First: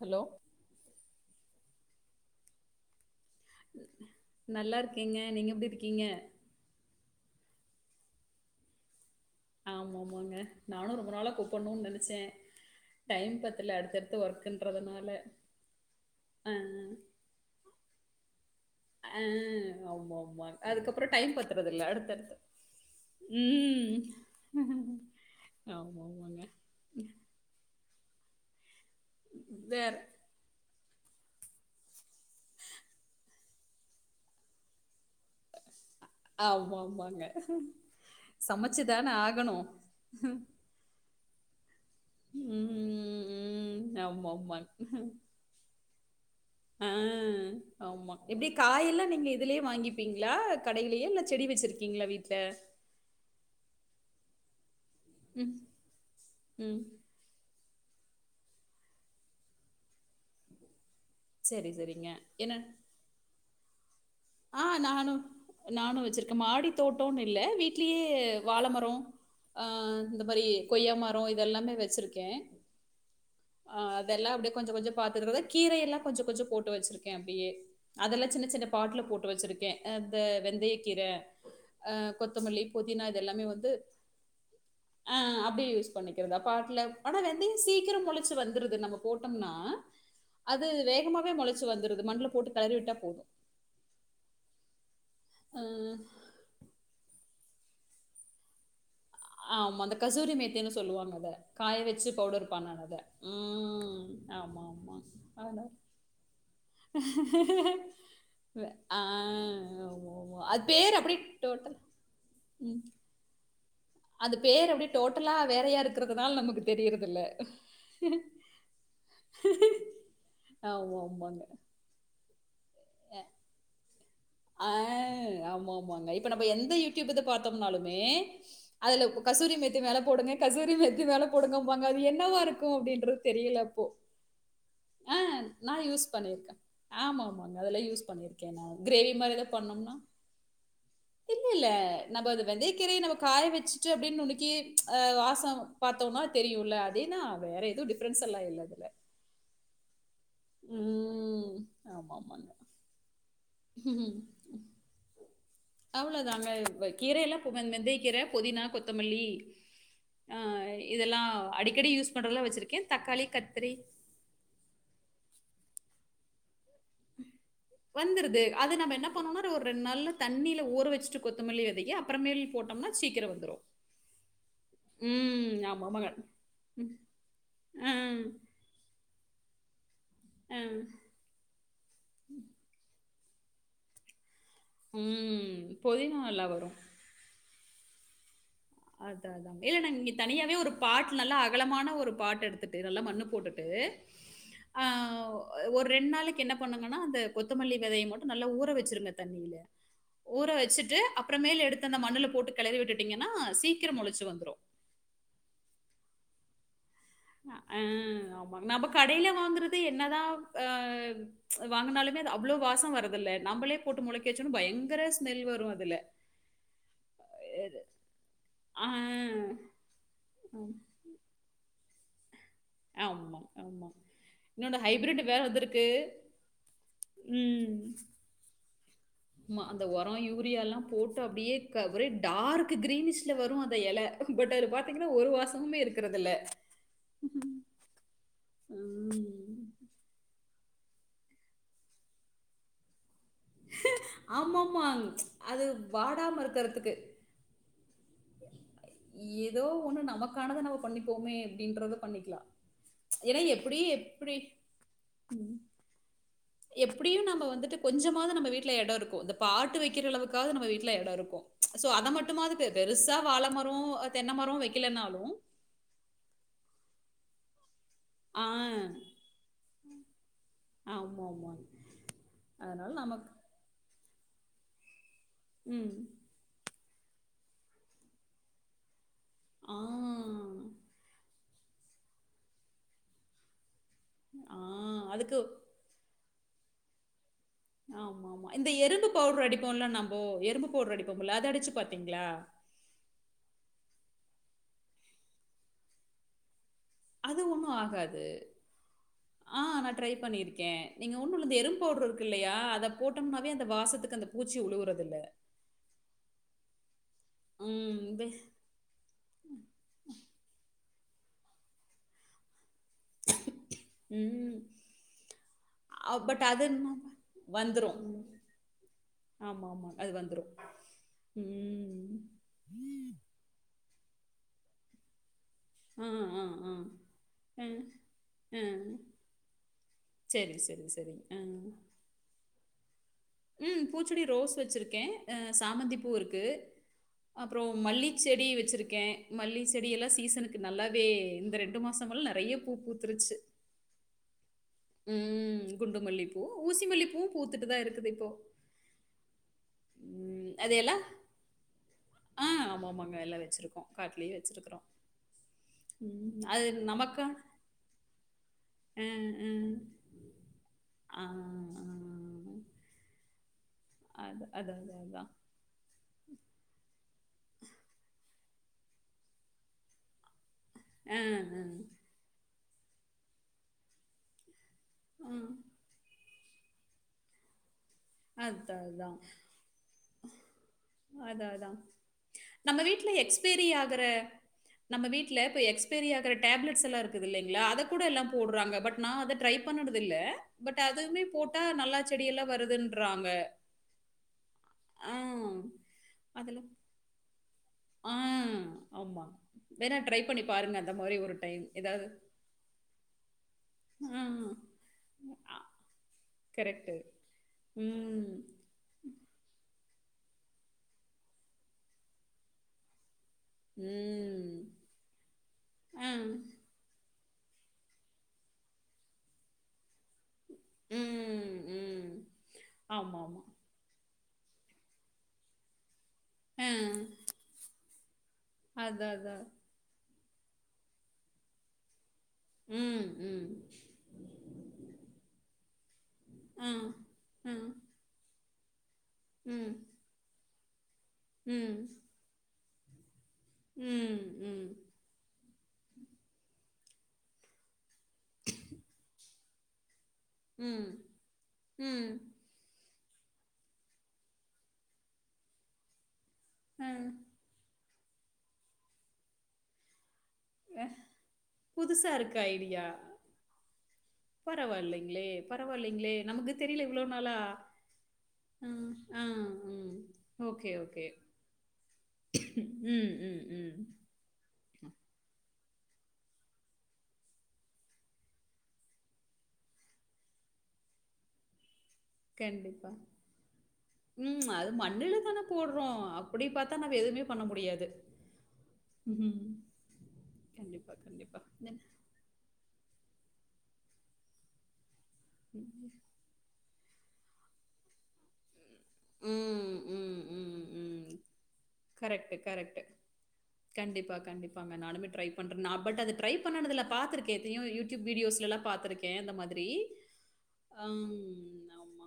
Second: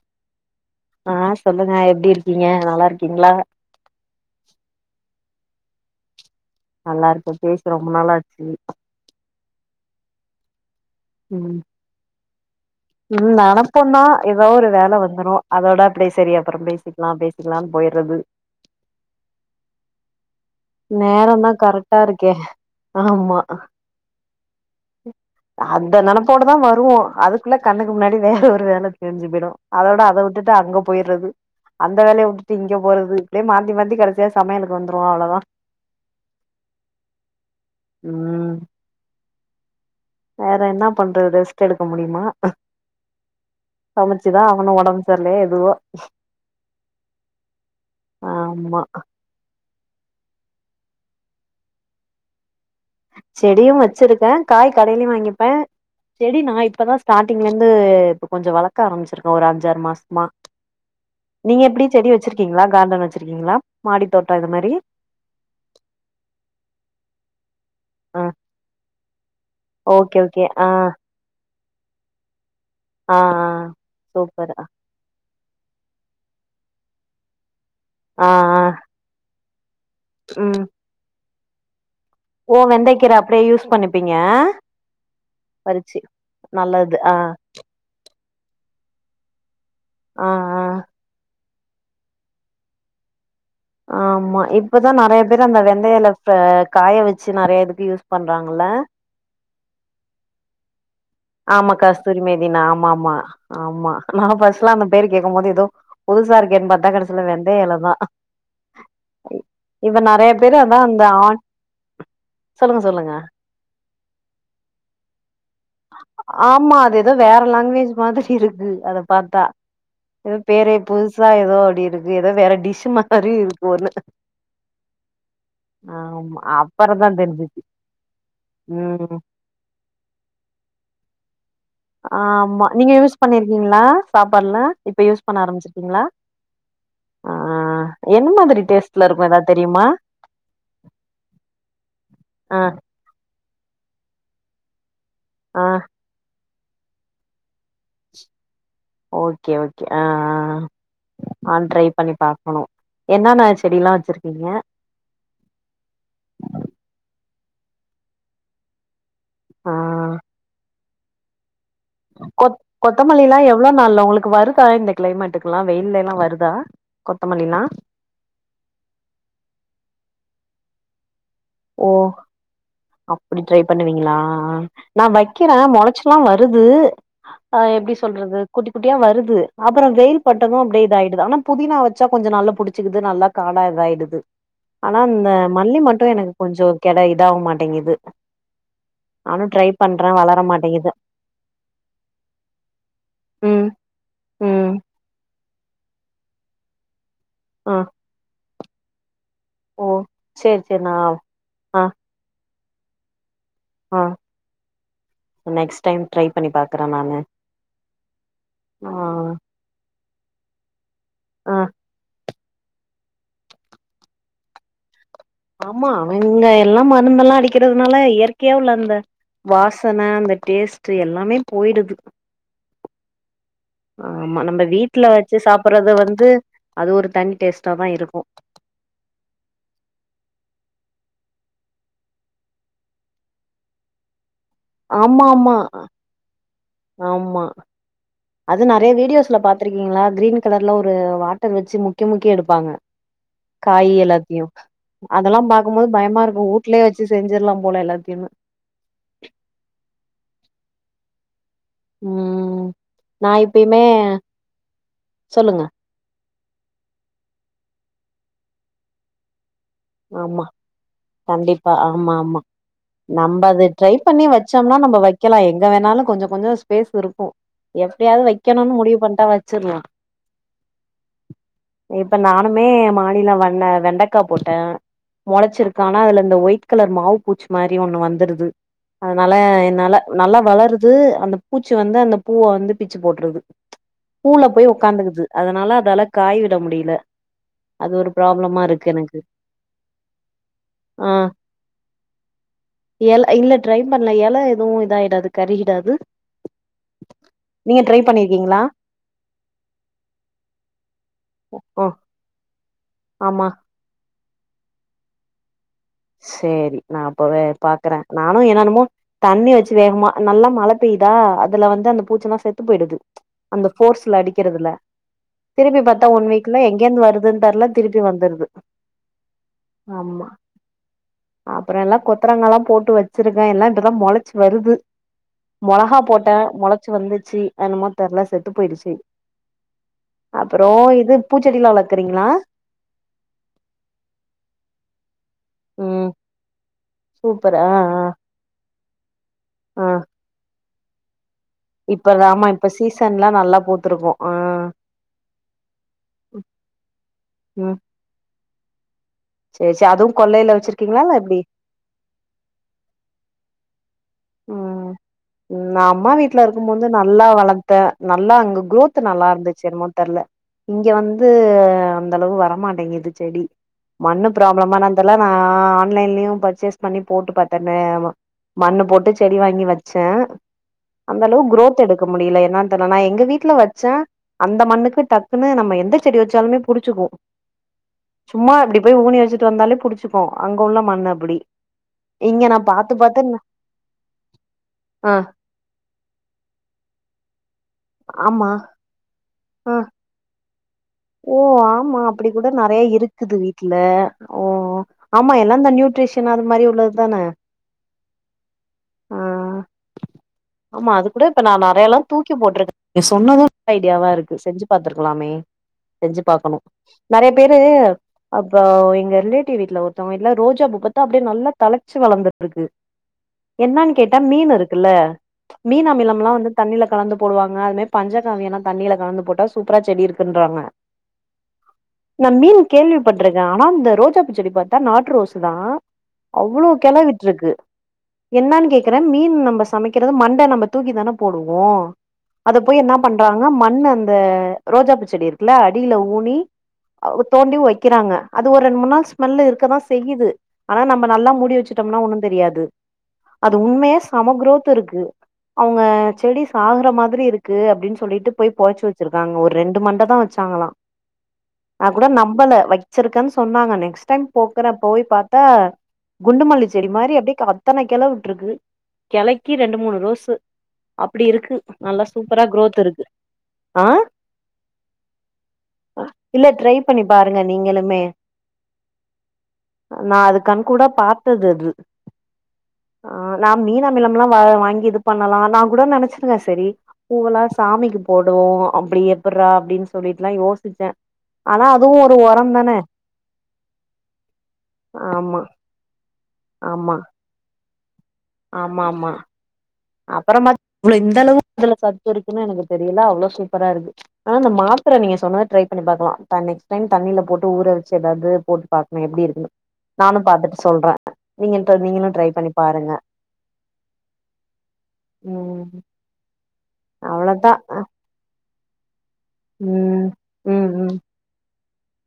Hello ஆ சொல்லுங்க எப்டி இருக்கீங்க நல்லா இருக்கீங்களா நல்லா இருக்கேங்க நீங்க எப்டி இருக்கீங்க நல்லா இருக்க பேசி ரொம்ப நாளாச்சு ஆமா ஆமாங்க நானு ரொம்ப நாளா ம் கூப்பணும்னு நெனச்ச ம் நெனப்போம்தா ஏதாவோரு வேல வந்துரும் அதோட அப்டியே செரி ஆ அப்றம் பேசிக் க்கலாம் பேசிக்கலாம் போயிறது ஆ ஆமா ஆமா அதுக்கப்ற டைம் நேரந்தா பத்துறது இல்ல கரெக்டா இருக்கே அடுத்தடுத்து ஆமா ம் அந்த ஆமா ஆமாங்க நெனப்போட தா வருவோ அதுக் ள்ள கண்ணுக்கு முன்னாடி வேற ஒரு வேல தெரிஞ்சு போயிடும் வேற அதோட அத வுட்டுட்டு அங்க போயிறது அந்த வேலயவுட்டுட்டு இங்க போறது இப்டியே மாத்தி மாத்தி கடைசியா சமையலுக்கு வந்துருவோ அவ்ளோதா ஆம்மாமாங்க ம் சமச்சு தான ஆகணு வேறென்ன பண்றது ரெஸ்ட் எடுக்க முடியுமா ம் ம் ஆமா சமச்சுதா ஆமா ஆகனு ஒடம்பு சரி இல்லையோ எதுவோ ஆ ஆமா எப்டி ஆமா காயெல்லா நீங்க இதுலயே வாங்கி ப்பிங்களா கடையிலே இல்ல செடி வச்சிருக்கீங்களா வீட்ல செடியும் வச்சிருக்கேன் காய் கடையிலையு ம் வாங்கிப்பேன் செடி நா ம் இப்பதா ஸ்டார்டிங்ல இருந்து இப்போ கொஞ்சோ வளக்க ஆரம்பிச்சிருக்கே ஒரு அஞ்சாறு மாசமா நீங்க சரி எப்டி சரிங்க செடி என்ன வச்சிருக்கீங்களா கார்டன் வச்சிருக்கீங்களா மாடி தோட்டோ இது ஆ மாரி நானு நானு வச்சிருக்கே மாடி தோட்டம்னு இல்ல வீட் லய்யே ஆ வாழ மரோ ஓகே இந்த மாரி ஓகே ஆ கொய்யா மரோ இதெல்லாமே வச்சிருக்கே ஆ ஆ அதெல்லா அப்டியே சூப்பர் ஆ கொஞ்சோ கொஞ்சோ பாத்துக்கறது கீரே எல்லா கொஞ்சோ கொஞ்சோ போட்டு வச்சிருக்கே அப்டியே அதெல்லா ஆ சின்ன சின்ன பாட்ல போட்டு வச்சிருக்கே அந்த ம் வெந்தய கீர அ ஓ கொத்தமல்லி புதினா வெந்தைக்கீர இது அப்டியே எல்லாமே வந்து யூஸ் பண்ணிப்பீங்க ஆ அப்டி யூஸ் பறிச்சு பண்ணிக்கிறது பாட்டுல நல்லது ஆ ஆனா வெந்தயோ சீக் கீர மொளச்சு வந்துர்து நம்ம போட்டோம்னா ஆ ஆ அது வேகமாவே மொளச் ச்சி வந்துருது மண்ல போட்டு களறிவிட்டா போதோ ஆமா இப்பதா நறைய பேர் அந்த ஆ வெந்தய எல காய வச்சு நறையா இதுக்கு யூஸ் பண்றாங்கள்ல ஆமா அந்த கசூரி மேத்தின்னு சொல்லுவாங்க அத ஆமா காய வச்சு கஸ்தூரி மேதி பவுடர் பண்ணான ஆமா அத. ஆமா ஆமா ம். நா ஆமா, ஃபஸ்ட்லா அந்த ஆமா. பேர் கேட்கு போது ஆனா எதோ புதுசாருக்கேன்னு பாத்தா கடைசில பாத்தா வெந்தய எலதா ஆ அது அதா பேரு அந்த அப்டே ஆன் டோட்டல் சொல்லுங்க சொல்லுங்க அது பேரு அப்டி டோட்டலா வேறையா இருக்குறதுனால நமக்கு ஆமா அது தெரியறது ஏதோ இல்ல வேற லாங்குவேஜ் எதோ பேரே புதுசா எதோ அப்டி இருக்கு எதோ வேற டிஷ் மாரி இருக்கு ஒண்ணு ஆ ஆமா ஆமாங்க இப்ப ஆமா நம்ப எந்த அப்பறந்தா யூடியூப் இது தெரிஞ்சுச்சு பாத்தோம்னாலுமே அதுல ம் கசூரி மேத்தி மேல போடுங்க கசூரி மேத்தி மேல போடுங்க அது என்னவா ஆமா இருக்கு நீங்க அப்டின்றது யூஸ் தெரியல பண்ணிருக்கீங்களா அப்போ சாப்பாடுல இப்ப ஆ யூஸ் பண்ண நா ஆரம்பிச்சிருக்கீங்களா யூஸ் பண்ணிருக்கே ஆ ஆமாம்மாமாங்க அதெல்லா யூஸ் என்ன பண்ணிருக்கே மாதிரி நா டேஸ்ட்ல கிரேவி இருக்கு மாரி எதோ ஏதாவது தெரியுமா பண்ணோம்னா ஹிங் இல்ல நம்ப அது ஆ வெந்தயக்கீரையே நமக் காய வச்சிட்டு அப்டி நுணுக்கி வாசோ ஆ பாத்தோம்னா தெரியும்ல அதேதா வேற எதுவு டிஃப்ரன்ஸ் எல்லா இல்ல அதுல ஓகே ஓகே ஆஆ ம். நானு ட்ரை பண்ணி ஆமாமாங்க. பாக்கணு என்னென்னா செடி எல்லா வச்ருக்கீங்க அவ்ளோதாங்க கீரைலா வெந்தய கீர புதினா கொத் தமல்லி ஆ இதெல்லா அடிக் கொ கொத்தமல்லி ல்லா எவ்ளோ நாள்ல உங்களுக்கு வரு தா இந்த கிளைமேட்டுக்கு ல்லா வெயிலெல்லா வருதா கொத்தமல்லி லா வந்துருது அது நம்ம என்ன பண்ணணும்னா ஒரு ரெண்டு நாள்ல தண்ணில ஊற வச்ட்டு ஓ அப்டி வந்துரும். ட்ரை பண்ணுவீங்களா நா வைக்கிறே ம். ஆமா. மகள். முளச்சில்லா வ ருது அ எப்டி சொல்றது குட்டி குட்டியா வருது அப்பறோ வெயில் பட்டதோ அ. அப்டியே இதா ஆயிடுது ஆனா புதினா வச்சா கொஞ்சோ நல்லா புடிச்சக்குது நல்லா காடா இதாயிடுது ஆனா இந்த ம். மல்லி மட்டோ புதினா எனக்கு நல்லா வரும். கெடா இதா ஆக மாட்டேங்குது அதா நானு அதா ட்ரை இல்ல நாங்க பண்றே இங்க வளர தனியாவே ஒரு மாட்டேங்குது பாட் நல்லா அகலமான ஒரு பாட் எடுத்துட்டு நல்லா மண்ணு போட்டுட்டு ம் ம் ஆ ஒரு ரெண்டு நாளைக்கு என்ன பண்ணுங்கன்னா அந்த ஆ கொத்தமல்லி விதைய மட்டோ நல்லா ஊற வச்சிருங்க தண்ணியில ஓ ஊற சேரி சேரி நா வச்சுட்டு அப்புறமேல ஆ எடுத்து அந்த மண்ணுல போட்டு கலறி விட்டுட்டீங்கன்னா சீக்கிரோ ஆ மோலச்சி வந்துரோ நெக்ஸ்ட் டைம் ட்ரை பண்ணி பாக்கறே நானு ஆ அ ஆமா நாம ஆ கடையில வாங்கறது என்னதா ஆ ஆ வாங்கினாலுமே அது அவ்ளோ வாசோ வரதில்ல நம்மளே போட்டு முளைக்க வச்சா பயங்கர ஸ்மெல் வரும் ஆமா அதுல. அவ்ங்க எல்லா மருந்தெல்லா அடிக்கிறதுனால இயற்கையா உள்ள ஆ. அந்த வாசன அந்த ம். டேஸ்ட் எல்லாமே போயிடுது ஆமா ஆமா ஆமா நம்ம இன்னொன்னு வீட்ல ஹைபைரட் வச்சு வேற வந்து இருக்கு சாப்புறது வந்து அது ஒரு தனி டேஸ்ட்டா உம் தா இருக்கு ஆமா அந்த ஒரம் யூரியால்லாம் போட்டு அப்படியே ஒரே டார்க் கிரீனிஷ்ல வரும் அந்த எல பட் அது பாத்தீங்கன்னா ஆமா ஒரு ஆமா வாசமுமே இருக்கிறது இல்ல ஆமா அது நெறைய வீடியோஸ்ல ம். பாத் ருக்கீங்களா கிரீன் கலர்ல ஒரு வாட்டர் வச்சு முக்கி முக்கி எடுப்பாங்க காய் எல்லாத்தையும் ஆமாமா. அதெல்லாம் அது பாக்கும்போது பயமா வாடாம இருக்கும் வூட்லயே இருக்கிறதுக்கு. வச்சு செஞ் சுர்ல்லாம் போல எல்லாத்தையும் ஏதோ ஒண்ணு நமக்கானத நம்ம பண்ணிப்போமே ன்றத பண்ணிக்கலாம் ம் நா ஏன்னா எப்டி எப்பயுமே எப்டி உம் சொல்லுங்க எப்டியும் நம்ம வந்துட்டு கொஞ்சமாவது நம்ம வீட்டுல எடம் இருக்கும் இந்த பாட் வை க்ற ஆமா அளவுக்காது நம்ம வீட்டுல எடம் இருக்கும் சோ அத மட்டுமாவுது நம்ப அது ட்ரை பண்ணி வச்சோம்னா நம்ம வைக்கலனாலும் வைக்கலாம் எங்க வேணாலும் கொஞ்சம் கொஞ்சம் ஸ்பேஸ் இருக்கும். எப்டியாவது ஆ, வைக்கணும்னு முடிவு பண்ணிட்டா வச்சிர்லாம். ஆமாமா. இப்ப நானுமே அதனால நமக்கு மாடியில வண் வெண்டக்காய் போட்டேன். முளச்சிருக்கு ம். ஆனா அதுல இந்த ஒயிட் கலர் மாவு பூச்சி மாரி ஒண்ணு வந்துர்து அதனால ஆ, நல்ல நல்லா வளருது அந்த பூச்சி வந்து அந்த பூவ வந்து பிச்சு போட்டுருது. பூவுல ஆ போய் உக்காந்துக்குது அதுக்கு அதனால அதால காய் விட முடியல அது ஒரு ஆமா ஆமா ப்ராப்ளமா இந்த இருக்கு எறும்பு எனக்கு பவுட்ர் அடிப்போம்லாம் நம்போ எறும்பு பவுட்ர் ஆ அடிப்போம்ல அத அடிச்சு பாத்தீங்களா. எல இல்ல ட்ரை பண்ணல எல எதுவும் இதாயிடாது கரி கிடாது அது ஒண்ணும் ஆகாது ஆ நா ட்ரை பண்ணியிருக்கேன் நீங்க ஒன்னுல்ல இந்த எறும்பு ஆ பவுட்ரு இல்லையா அத ஆமா போட்டோம்னாவே அந்த வாசத்துக்கு அந்த பூச்சி உழுவுறது இல்ல சேரி நா அப்பவே பாக்குறேன் ம், வெ- நானும் என்னென்னமோ தண்ணி வச்சு வேகமா நல்லா மழ பெய்யுதா அதுல வந்து அந்த பூச்செல்லாம் செத்து போயிடுது அந்த ஃபோர்ஸ்ல ம். அடிக்கிறதுல திருப்பி பாத்தா அ ஒன் பட் வீக்ல அது என்ன எங்கேருந்து வருதுன்னு தெரில வந்துரு திருப்பி வந்துருது. ஆமா ஆமா அது வந்துரும் அப்புறம் எல்லாம் கொத்தரங்கல்லாம் போட்டு வச்சிருக்கே எல்லா இப்பதா முளச்சு வருது. மொளகா ஆ போட்டா ஆ ஆ அ முளச்சு வந்துச்சு அ என்னமோ தெரில செத்து போயிட்ச்சு சரி அப்புறம் சரி இது சரி அ பூச்செடிலாம் வளர்க்குறீங்களா ம் பூச்செடி ரோஸ் வெச்சிருக்கே அ ம் சாமந்திப்பூ இருக்கு. சூப்பர் அப்பறோ ஆ ஆ மல்லி செடி வெச்சிருக்கே. மல்லி செடியெல்லா சீசனுக்கு நல்லாவே இந்த ரெண் இப்பராமா இப்ப சீசன்லா நல்லா பூத்துருக்கு ஆ ம் குண்டுமல்லிப்பூ ஊசி மல்லிப்பூவு பூத்துட்டு தா இருக்குது இப்போ சேர் சேர் அதுவு ம் கொள்ளையில அது எல்லா வெச்சிருக்கீங்களா இல்ல எப்டி ஆ ஆமாமாங்க எல்லா வெச்சிருக்கோ காட்டு்லயே வெச்சிருக்கறோ ம் நா அம்மா வீட்ல இருக்கும்போது நல்லா வளத்த நல்லா அங்க குரோத் ம் நல்லா இருந்துச்சு ம் என்மோ தெர்ல இங்க ஆ வந்து ஆ அந்த அளவு வரமாட்டேங்குது செடி மண்ணு அது அது ப்ராப்ளமா அது என்னனு தெர்ல நா அதான் ஆன்லைன்லயு பர்ச்சேஸ் பண்ணி போட்டு பாத்த [unintelligible] மண்ணு போட்டு செடி வாங்கி வச்சே ஆ அந்த அளவு ஆ குரோத் எடுக்கு முடில என்னான் தெர்ல நா எங்க வீட்ல வச்சே அந்த மண்ணுக்கு டக்குன்னு ம் நம்ம எந்த செடி வெச் சாலுமே புடிச்சுக்கு சும்மா அப்டி போய் ஊனி வெச்சுட்டு வந்தாலே புடிச் அதா அதா இங்க நா நம்ம பாத்து வீட்டுல பாத்து எக்ஸ்பீரி ஆகற நம்ம வீட்டுல இப்ப எக்ஸ்பைரி ஆகற டேப்லட்ஸ்யெல்லா இருக்குதுங் இல்லிங்ளா அத கூட எல்லா ஆமா போடுறாங்க பட் நா அத ட்ரை ஆ பண்ணுணது இல்ல பட் அதுவுமே ஓ போட்டா நல்லா செடியெல்லா வருதுன்றாங்க இல்ல ஓ ஓ ஆ ஆமா எல்லா இந்த நியூட்ரிஷன் அது மாரி அதெல்லாம் உள்ளதுதான ஆ ஆ ஆமா. வேணா ட்ரை பண்ணி பாருங்க ஆமா அந்த அது மாரி கூட ஒரு இப்ப நா டைம். நறையாலா ஏதாவது தூக்கி போட்ருக் நீ சொன்னது ஐடியாவா இருக்கு செஞ்சு பாத்துருக்கலாமே ஆ செஞ்சு பாக்கணு நறைய பேரு ம். அப்ப எங்க ரிலே ட்டிவ் வீட்ல ஒருத்தங்க வீட்டுல ரோஜா பூ பத்தா அப்டியே நல்லா தழச்சி வளந்துட்ருக்கு என்னன்னு கேட்டா மீனூ ம். இருக்குல்ல மீன் ஆ. அமிலம்லா வந்து தண்ணீல கலந்து போடுவாங்க அதுமே பஞ்சக்காவியோலா தண்ணீல கலந்து போட்டா சூப்பரா செடி இருக்குன்றாங்க ம். ம். நா மீன் கேள்விப்பட்ருக்க ஆமாமா. அனா இந்த ரோஜா பூ செடி பாத்தா நாட்டு ரோசு தா ஆ. அவ்ளோ கெளவிட்ருக்கு என்னானு கேக்குற அதான் மீன் அதான். நம்ப சமைக்கறது மண்ட நாம்ப தூக்கி தான போடுவோ அத போயி என்னா ம். பண்றாங்க ம். மண்ண அந்த ரோஜா பூ செடி இரு க்குள்ள அடீல ஊனி ஆ. ஆ. தோண்டி வெக்கறாங்க அது ஒரு ரெண் மூணு நாள் ஸ்மெல்லு ம். இருக்கதா செய்யிது அனா நம்ப நல்லா மூடி ம். வெச்சுட்டம்ன்னா ஒன்னு தெரியாது அது உண்மையா ம். செம ம். குரோத்து இருக்கு அவுங்க செடி சாகற மாதிரி இருக்கு அப்டின் சொ ல்லீட்டு போய் பொதச்சு வெச்சிருக்காங்க ஒரு ரெண்டு மண்ட தா வச்சாங்களா ம். நா கூட ம். நம்பல வெ ச்சிருக்கன் சொன்னாங்க நெக்ஸ்ட் டைம் போகுற போய் பாத்தா குண்டுமல்லி செடி ஆ. மாரி அப்டியே அத்தனைக் கெள உட்ருக்கு கெளைக்கி ரெண்டு மூணு ரோஸு அ அப்படி இருக்கு நல்லா புதுசா இருக்கு சூப்பரா குரோத் இருக்கு ஆ பரவால்லங்ளே பரவால்லங்ளே இல்ல நமக்கு ட்ரை தெரில இவ்ளோ பண்ணி நாளா பாருங்க நீங்களுமே ம் ஆ ம் நா அது கண் ஓகே கூட ஓகே பாத்தது அது ஆ ம் ம் நா ம் [unintelligible] வா வாங்கி இது பண்ணலா நா கூட நெனச்சிருக்க செரீ பூவல்லா சாமிக்கு போடுவோ அப்படி எப்பர்ரா அப்டின் சொல்லிட்லா யோசிச்ச அனா அதுவு ஒரு கெண்டிப்பா ம் அது மண்ணுல ஆமா தான போடு றோ அப்படி பாத்தா நம்ம ஆமா எதுமே பண்ண முடியாது ஆமா ஆமா ம்ஹ்ம். அப்பறமா கண்டிப்பா, இவ்ளோ இந்த கண்டிப்பா. அளவு [inaudible] அதுல தென் சத்து இருக்குனு எனக்கு தெரில அவ்ளோ சூப்பரா இருக்கு அனா இந்த மா ப்பறோ நீங்க சொன்னது ட்ரை ம். பண்ணி பாக்கலா தா நெக்ஸ்ட் டைம் தண்ணீல போட்டு ஊறவச்சி எதாவ்து போட்டு பாக்னு எப்டி இருக்குன்ணு ம், ம், நானு பாத்துட்டு ம், சொல்றே ம். நீங்கன்ட்ட நீங்களு கரெக்ட், ட்ரைபண்ணி கரெக்ட். பாருங்க கண்டிப்பா கண்டிப்பாங்க நானுமே ட்ரை பண்றே நா ம் பட் அது ட்ரை பண்ணதுல அவ்ளோதா பாத்துருக்கேத்தயு யூடியூப் வீடியோஸ்லல்லா பாத்திருக்கே அந்த மாதிரி ம் ம் ம் அம் ஆம்மா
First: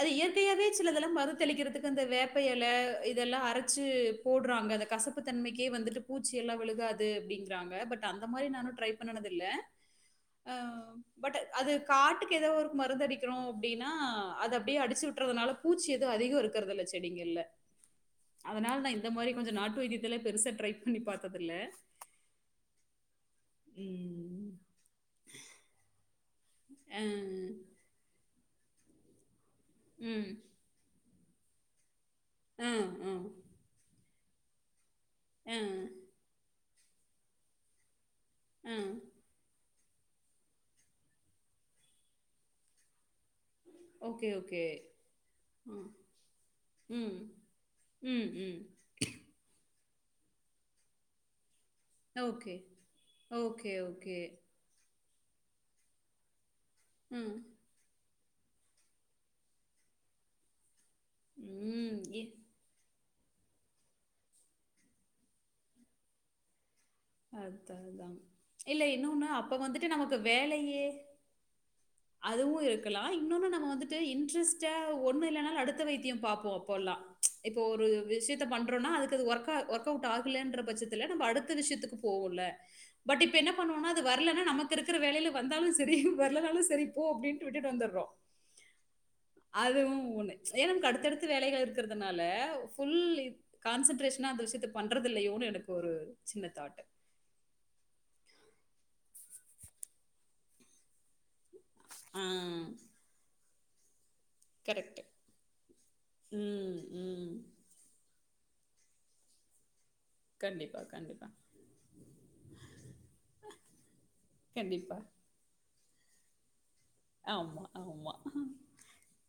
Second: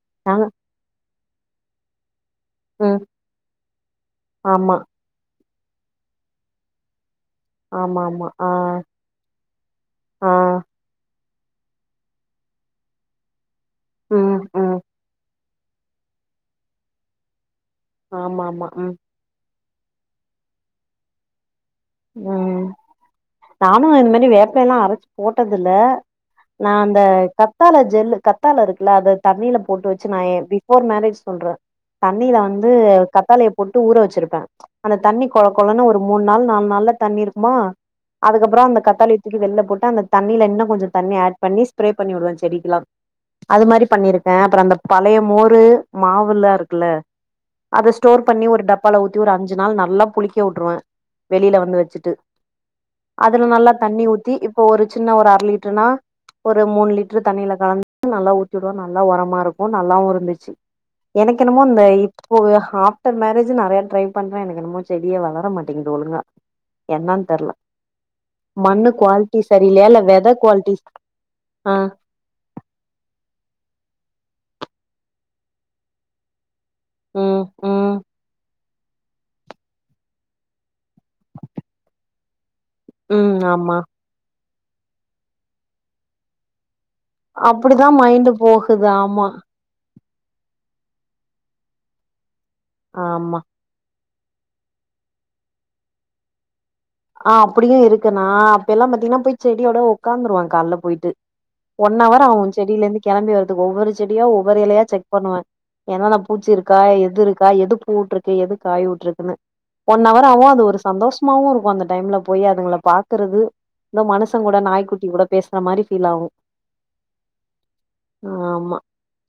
அது நாங்க இயற்கையாவே சிலதெல்லா மறுதெளிக்கிறதுக்கு அந்த வேப் ப்பஎல ம் இதெலா அரச்சி போட்றாங்க ஆமா அந்த கசப் பு தன்மைக்கே வந்துட்டு பூச்சி எல்லா விழுகாது அப்டின் கிராங்க ஆமா பட் அந்த ஆமா மாரி ஆ நானு ட்ரைபண்ணனது இல்ல ஆ அ பட் அது காட்டுக்கு ஏதோ ஒரு மருந்து அடிக்குணு அப்டின்னா ம் அத அப்டியே ம் அடிச்சு விட்றதுனால பூச்சி எது அதிகொ இருக்கறதில்ல செடிங்கள்ல ஆமா ஆமா அதனால் நா ம் இந்த மாரி கொஞ்சொ நாட்டு வைத்தியத்தில பெருசா ட்ரை பண்ணிப்பாத்ததுல்ல ம் நானு இந்தமெரி ம். வேப்பஎல்லா அரச்சு போட்டதில்ல நா அந்த அ, கத்தாள ஜெல் கத்தாள இருக்குல்ல அத தண்ணில போட்டு வச்சு நா ம். எம் பி பஃபோர் மேரஜ் சொல்றெ தண்ணில அ, வந்து அ, கத்தாழைய போட்டு ஊற வச்சுருப்பே அந்த தண்ணிக் கு கொழ அ, கொழன்னு ஒரு மூண் நாள் நால் நாள்ல தண்ணி இருக்குமா அதுக்கப்பறொ அ. அந்த கத்தாழி தூக்கி வெள்ளபோட்டு அந்த தண்ணில இன்னு கொஞ்சொ தண்ணி ஆட் பண்ணி ஸ்ப்ரே பண்ணி உடுவ செடிக்குலா அது மாரி ஓகே, பண்ணிருக்க அப்பற ஓகே. அந்த பழையமோரு ம், மாவுல்லா இருக்குல்ல ம், அத ஸ்டோர் ம், பண்ணி ம். ஒரு டப்பால ஊத்தி ஒரு அஞ்சுநாள் நல்லா புளிக்கஉட்டுருவ வெளில வந்து வெச்சுட்டு ஓகே, அதுல நல்லா ஓகே, தண்ணி ஓகே. ஊத்தி இப் ப்ப ஒரு சின்ன ஒரு அர லிட்டர்னா ஒரு மூணு லிட்ரு ம், தண்ணில கலந் து நல்லா ஊத்திவுடுவ நல்லா ஒரமாருக்கு நல்லாவு இருந்துச்சு எனக் என்னமோ இந்த ம். எ இப்போவ ஹா டர் மேரேஜு நெறைய ட்ரை பண்றே எனக் என்னமோ செடியே வளர மாட்டங்குது ஒழுங்கா என்னன் தெர்ல அதான் அதான். இல்ல மண்ணு இன்னொன்னு குவாலிட்டி அப்ப சரியில்லையா வந்துட்டு இல்ல நமக்கு வித குவாலிட்டி அ அதுவூ இருக்கல்லா இன்னொன்னு நம்ம வந்துட்டு இன்ட்ரஸ்ட்டா ஒண்ணு இல்லனாலு அடுத்த வைத்தியொ பாப்போ போல்லா ம் இப்போ ஒரு ம் விஷ்யத்த பண் அப்புறோன்னா அதுக் இது ஒர்க் அவுட் ஆகலன்ற பட்சத்துல நம்ம அடுத்த விஷ்யத்துக்கு போவோன்ல பட் இப்ப ம் என்னா ஆமா பண்ணுவோன்னா அது வர்லன்னா நம்மக்கு இருக்குற வேலைல வந்தாலு செரி வர்லனாலு செரி போ அப்டின்ட்டு விட்டுட் அப்டிதா வந்துற்றோ மைண்டு போகுது ஆமா அதுவு ஒண்ணு ஏன்னா நம்க் அடுத்தடுத்து வேலைக இருக்கற்துனால ஃபுல் ஆமா கான்சன்ட்ரேஷ்னா அந்த விஷயத்த பண்றது இல்லையோன்னு எனக்கு ஒரு சின்ன தாட்டு ஆ அப்புடியு இருக்கு நா அப்பயெல்லா பாத்தீங்கன்னா போய் செடியோட உக்காந்துருவ கால்ல பொய்ட்டு ஒன் ஆ அவர் ஆவு செடில்லேந்து கிளம்பி வரதுக்கு ஒவ்வொரு செடியா ஒரு இலையா கரெக்ட். செக் பண்ணுவ என்னான்ன பூச்சிருக்கா ம், ம். இதுருக்கா எது பூ வுட்டுருக்கு எது காய் வுட்டுருக்குன்னு ஒன்அவர் ஆவு அது ஒரு கண்டிப்பா, கண்டிப்பா, சந்தோஷமாவு இருக்கு அந்த டைம்ல போய் அதுங்கள பாத்துறுது இந்தோ மனுசங்கூட கண்டிப்பா. நாய்க்குட்டி கூட பேசுறமாரி ஃபீல்ஆவு ஆம்மா ஆம்மா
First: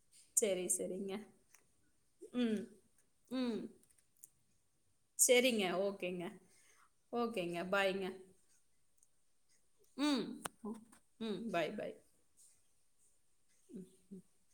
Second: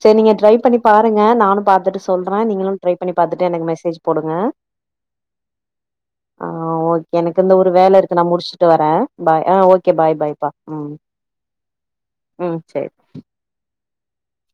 செர் நீங்க ட்ரை பண்ணி பாருங்க நானும் பாத்துட்டு சொல்ற ம். நீங்களு ட்ரை பண்ணி பாத்துட்டு எனக் மெசேஜ் போடுங்க செரிங்க ஓக்கேங்க ஆ ஓகே ஓக் எனக்கு இந்த ஒரு வேலருக்கு நா முடிச்சுட்டு வர பாய் ஆ ஓக்கே பாய் ம். ப்பா உம் ம். Bye, bye. உம் செர் [inaudible]